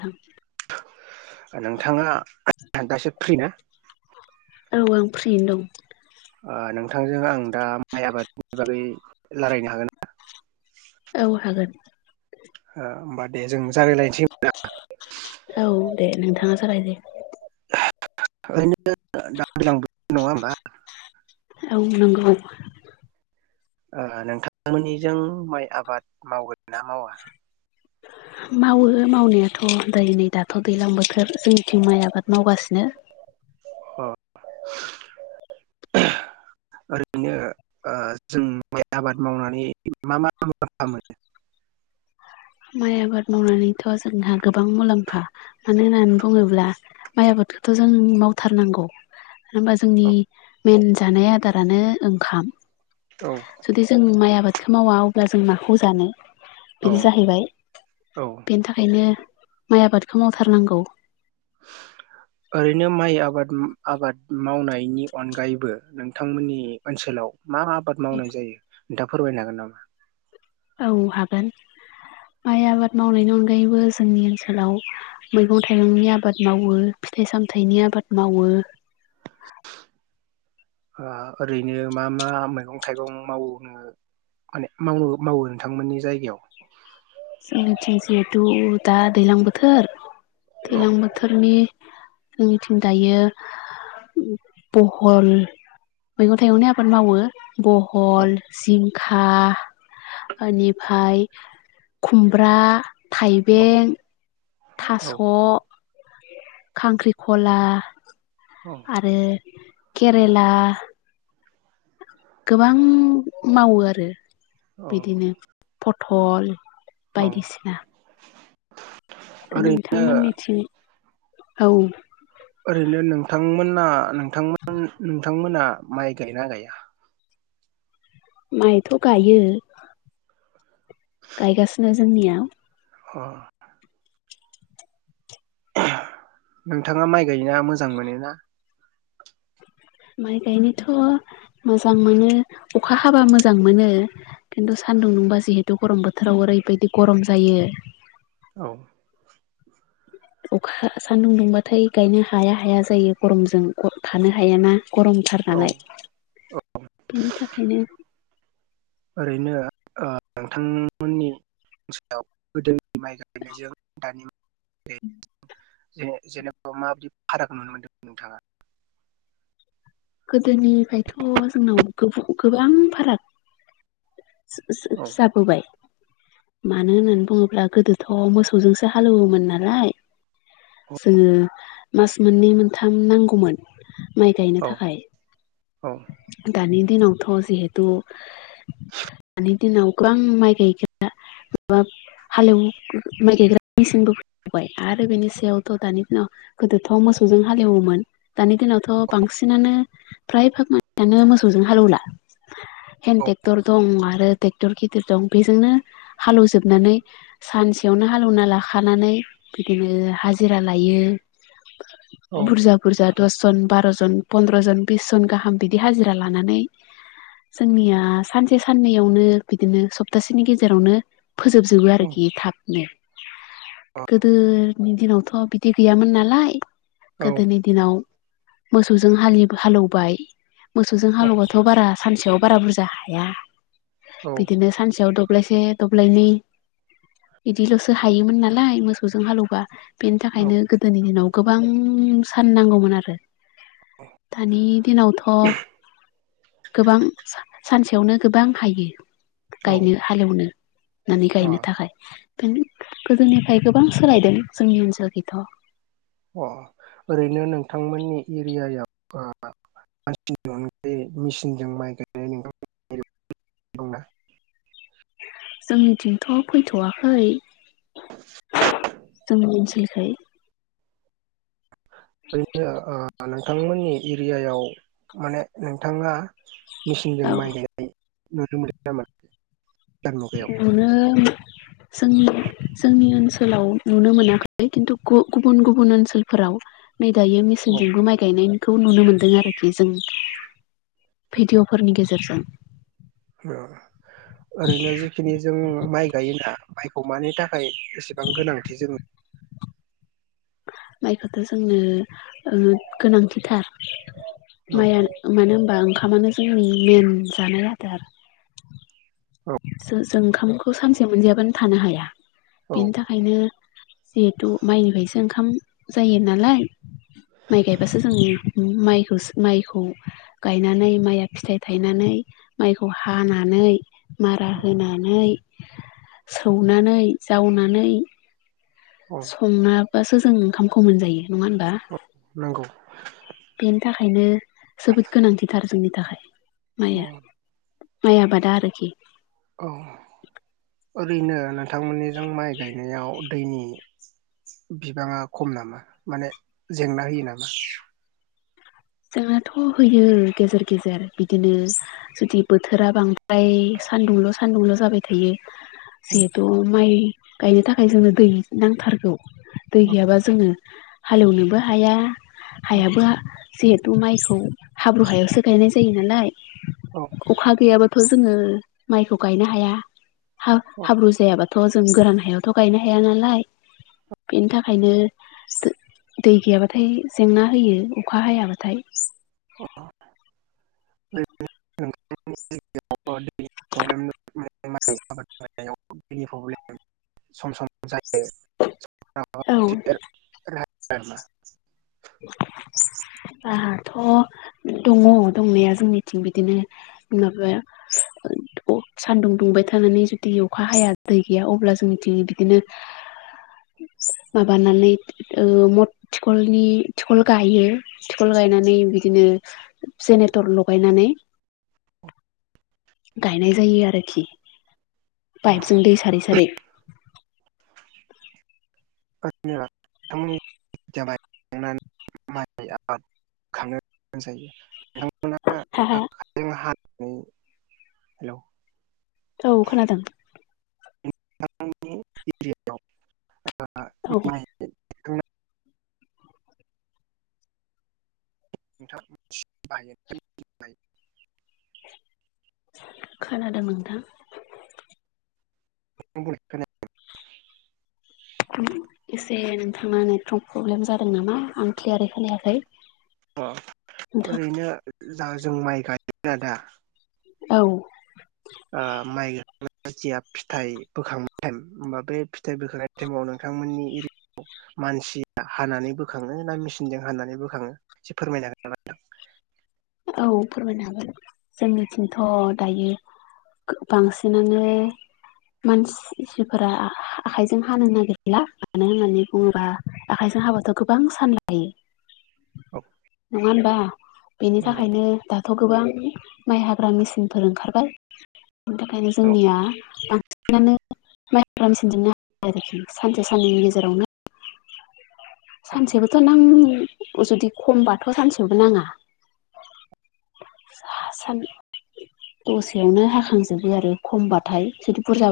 नोंथां नोंथाङा दासो फ्रि ना औ आं फ्रियैनो दं ओ नोंथांजों आं दा माइ आबादनि बागै रायलायनो हागोन ना दं औ हागोन ओ होमबा दे जों जागायलायनोसै औ दे नोंथाङा सावराय दे ओरैनो दा दैज्लां बोथोर नङा होमबा औ नंगौ ओ नोंथांमोननिजों माइ आबाद मावगोन ना मावा [inaudible] मावो मावनायाथ' दायो नै दाथ' दैज्लां बोथोर जोंनिथिं माइ आबाद मावगासिनो अ [inaudible] ओरैनो ओ जों माइ आबाद मावनानै मा मा मुलाम्फा मोनो [inaudible] माइ आबाद मावनानैथ' जोंहा गोबां मुलाम्फा मानो होननानै बुङोब्ला माइ आबाद आबादखौथ' जों मावथारनांगौ मानो होनबा जोंनि मेन जानाय आदारानो ओंखाम औ जुदि जों माइ आबादखौ मावा अब्ला जों माखौ जानो औ बिदि जाहैबाय औ बेनि थाखायनो माइ आबादखौ मावथारनांगौ ओरैनो माइ आबाद आबाद मावनायनि अनगायैबो नोंथांमोननि ओनसोलाव मा आबाद मावनाय जायो नोंथाङा फोरमायनो हागोन नामा औ हागोन माइ आबाद मावनायनि अनगायैबो जोंनि ओनसोलाव मैगं थाइगंनि आबाद मावो फिथाइ सामथाइनि आबाद मावो ओ ओरैनो मा मा मैगं थाइगं मावो माने मावनो मावो नोंथांमोननि जायगायाव जोंनिथिं जिहेथु दा दैलां बोथोर औ दैलां बोथोरनि जोंनिथिं दायो बहल मैगं थाइगंनि आबाद मावो औ बहल जिंखा बेनिफ्राय खुमब्रा थाइबें औ थास' खांख्रिखला औ आरो केरेला गोबां मावो आरो औ बिदिनो पथल औ बायदिसिना ओरै नोंथांमोननिथि औ ओरैनो नोंथांमोना नोंथ [unintelligible] नोंथांमोना माइ गायना गैया माइथ' गायो गायगासिनो जोंनियाव अ नोंथाङा माइ गायना मोजां मोनोना माइ गायनोथ' मोजां मोनो अखा हाबा मोजां मोनो खिन्थु सान्दुं दुंबा जिहेतु गरम बोथोराव ओरैबायदि गरम जायो औ अखा सान्दुं दुंबाथाय गायनो हाया हाया जायो गरमजों थानो हायाना। गरमथार औ नालाय बेनि थाखायनो ओरैनो ओ नोंथांमोननि ओनसोलाव गोदोनि माइ गायनायजों दानि [inaudible] ज' जेनेबा माबायदि फाराग नुनो मोनदों नोंथाङा? गोदोनिफायथ' जोंनाव गोबौ गोबां फाराग औ ज-ज-जाबोबाय मानो होननानै बुङोब्ला गोदोथ' मोसौजोंसो हालेवोमोन नालाय। जोङो मास मोननै मोनथाम नांगौमोन। माइ गायनो औ थाखाय औ दानि दिनावथ' जिहेथु दानि दिनाव गोबां माइ गायग्रा मबा हालेव नाइ माइ गायग्रा मेचिनबो फैबावबाय आरो बेनि सायावथ' दानि दिनाव गोदोथ' मो सौजों हालेवोमोन दानि दिनावथ' बांसिनानो फ्राय फाग [unintelligible] मानो मोसौजों हालौवला। हेन्द टेक्टर दं आरो ट्रेक्टर गिदिर दं बेजोंनो हालेवजोबनानै सानसेयावनो हालौवना लाखानानै बिदिनो हाजिरा लायो। औ बुरजा बुरजा दसजन, बार'जन, पन्द्र'जन बिस जन गाहाम बिदि हाजिरा लानानै जोंनिया सानसे साननैयावनो बिदिनो सप्तासेनि गेजे जेरावनो फोजोबजोबो आरोखि थाबनो। गोदोनि दिनावथ' बिदि गैयामोन नालाय गोदोनि दिनाव मोसौजों हालि हालेवबाय मोसौजों हालेवबाथ' बारा सानसेयाव बारा बुरजा हाया। औ बिदिनो सानसेयाव दब्लायसे दब्लायनै बिदिल'सो हायोमोन नालाय मोसौजों हालौबा बेनि थाखायनो गोदोनि दिनाव गोबां सान नांगौमोन आरो दानि दिनावथ' गोबां सानसेयावनो गोबां हायो। औ गायनो हालेवनो होननानै अ गायनो थाखाय गोदोनिफ्राय गोबां सोलायदों जोंनि ओनसोलखि थ' अ ओरैनो नोंथांमोननि एरियायाव [unintelligible] मेसिनजों माइ गायनाय [inaudible] दंदा। जोंनिथिंथ' फैथ'वाखै जोंनि मोनथियिखाय [unintelligible] नोंथांमोननि एरियायाव माने नोंथाङा मेचिनजों औ माइ गाय नुनो मोनो नामा? गोदान मुगायाव नुनो जोंनि जोंनि ओनसोलाव नुनो मोनाखै किन्टु गुबुन गुबुन ओनसोलफोराव नै दायो औ मेसिनजोंबो माइ गायनायखौ नुनो मोन्दों आरोखि जों। भिडिअ'फोरनि गेजेरजों औ ओरैनो जिखिनि जों माइ गायोना माइखौ मानि था थाखाय एसेबां गोनांथि जोङो माइखौथ' जोंनो ओ गोनांथिथार औ माइआ मानो होनबा ओंखामानो जोंनि मेन जानाय आदार। जो जों ओंखामखौ सानसे मोनजायाबानो थानो हाया औ बेनि थाखायनो जिहेथु माइनिफ्रायसो ओंखाम जायो नालाय माइ गायबासो जों माइ सो माइखौ गायनानै माइया फिथाइ थायनानै माइखौ हानानै मारा औ होनानै सौनानै जावनानै औ संनाबासो जों ओंखामखौ मोनजायो नङा होनबा औ नंगौ बेनि थाखायनो जोबोद गोनांथिथार जोंनि थाखाय औ माइया माइ आबादा आरोखि औ ओरैनो नोंथांमोननिजों माइ गायनायाव दैनि बिबाङा खम नामा माने जेंना होयो नामा जोंनाथ' होयो गेजेर गेजेर बिदिनो जुदि बोथोरा बांद्राय सान्दुंल' सान्दुंल' जाबाय थायो सम जिहेथु माइ गायनो थाखाय जोंनो दै नांथारगौ दै गैयाबा जोङो हालेवनोबो हाया हायाबो जिहेथु माइखौ हाब्रु हायावसो गायनाय जायो नालाय औ थ जोङो माइखौ गायनो हाया हा हाब्रु जायाब्लाथ थ' जों गोरान हायावथ' गायनो हाया नालाय बेनि थाखायनो दै गैयाबाथाय जेंना होयो अखा हायाबाथाय अ [inaudible] [inaudible] औ [inaudible] अ [inaudible] थ' दङ दंनाया जोंनिथिं बिदिनो माबा सानदुं दुंबाय थानानै जुदि अखा हाया दै गैया अब्ला जोंनिथिं बिदिनो माबानानै ओ मदथिखलनि थिखल गायो थिखल गायनानै बिदिनो जेनेरेटर लगायनानै गायनाय जायो आरोखि पाइपजों दै सारै सारै [inaudible] माइ आबाद खांनो गोनां जायो हा हा न हेल' औ खोनादों नोंथांनि एरियायाव औ मा [inaudible] [inaudible] खोनादों नोंथां [inaudible] एसे नोंथाङा नेटवर्क प्रब्लेम जादों नामा आं क्लियारै खालयाखै अ ओरैनो जों माइ गायोन आ दा औ आ माइ ग या फिथाइ बोखांनाय ाइम होमबा बे फिथाइ बोखांनाय टाइमाव नोंथांमोननि एरिया मानसिया हानानै बोखाङो ना मेसिनजों हानानै बोखाङो एसे फोरमायनाागोन नाां [inaudible] औ फोरमायनो हागोन जोंनिथिंथ' दायो बांसिनानो मानसिफोरा आखाइजों हानो नागिरला मानो होननानै बुङोबा आखजों हाबाथ' गोबां सानलायो हागोन औ नङा होनबा बेनि थाखायनो दाथ' गोबां गोबां माइ हाग्रा मेसिनफोर ओंखारबाय बेनि थाखायनो नंगौ औ जोंनिया बांस [unintelligible] आरोखि सानसे साननैनि गेजेरावनो सानसेबोथ' नां जुदि खमबाथ' सानसेबो नाङा साहासान दसेयावनो हाखांजोबो आरो खमबाथाय जुदि बुरजा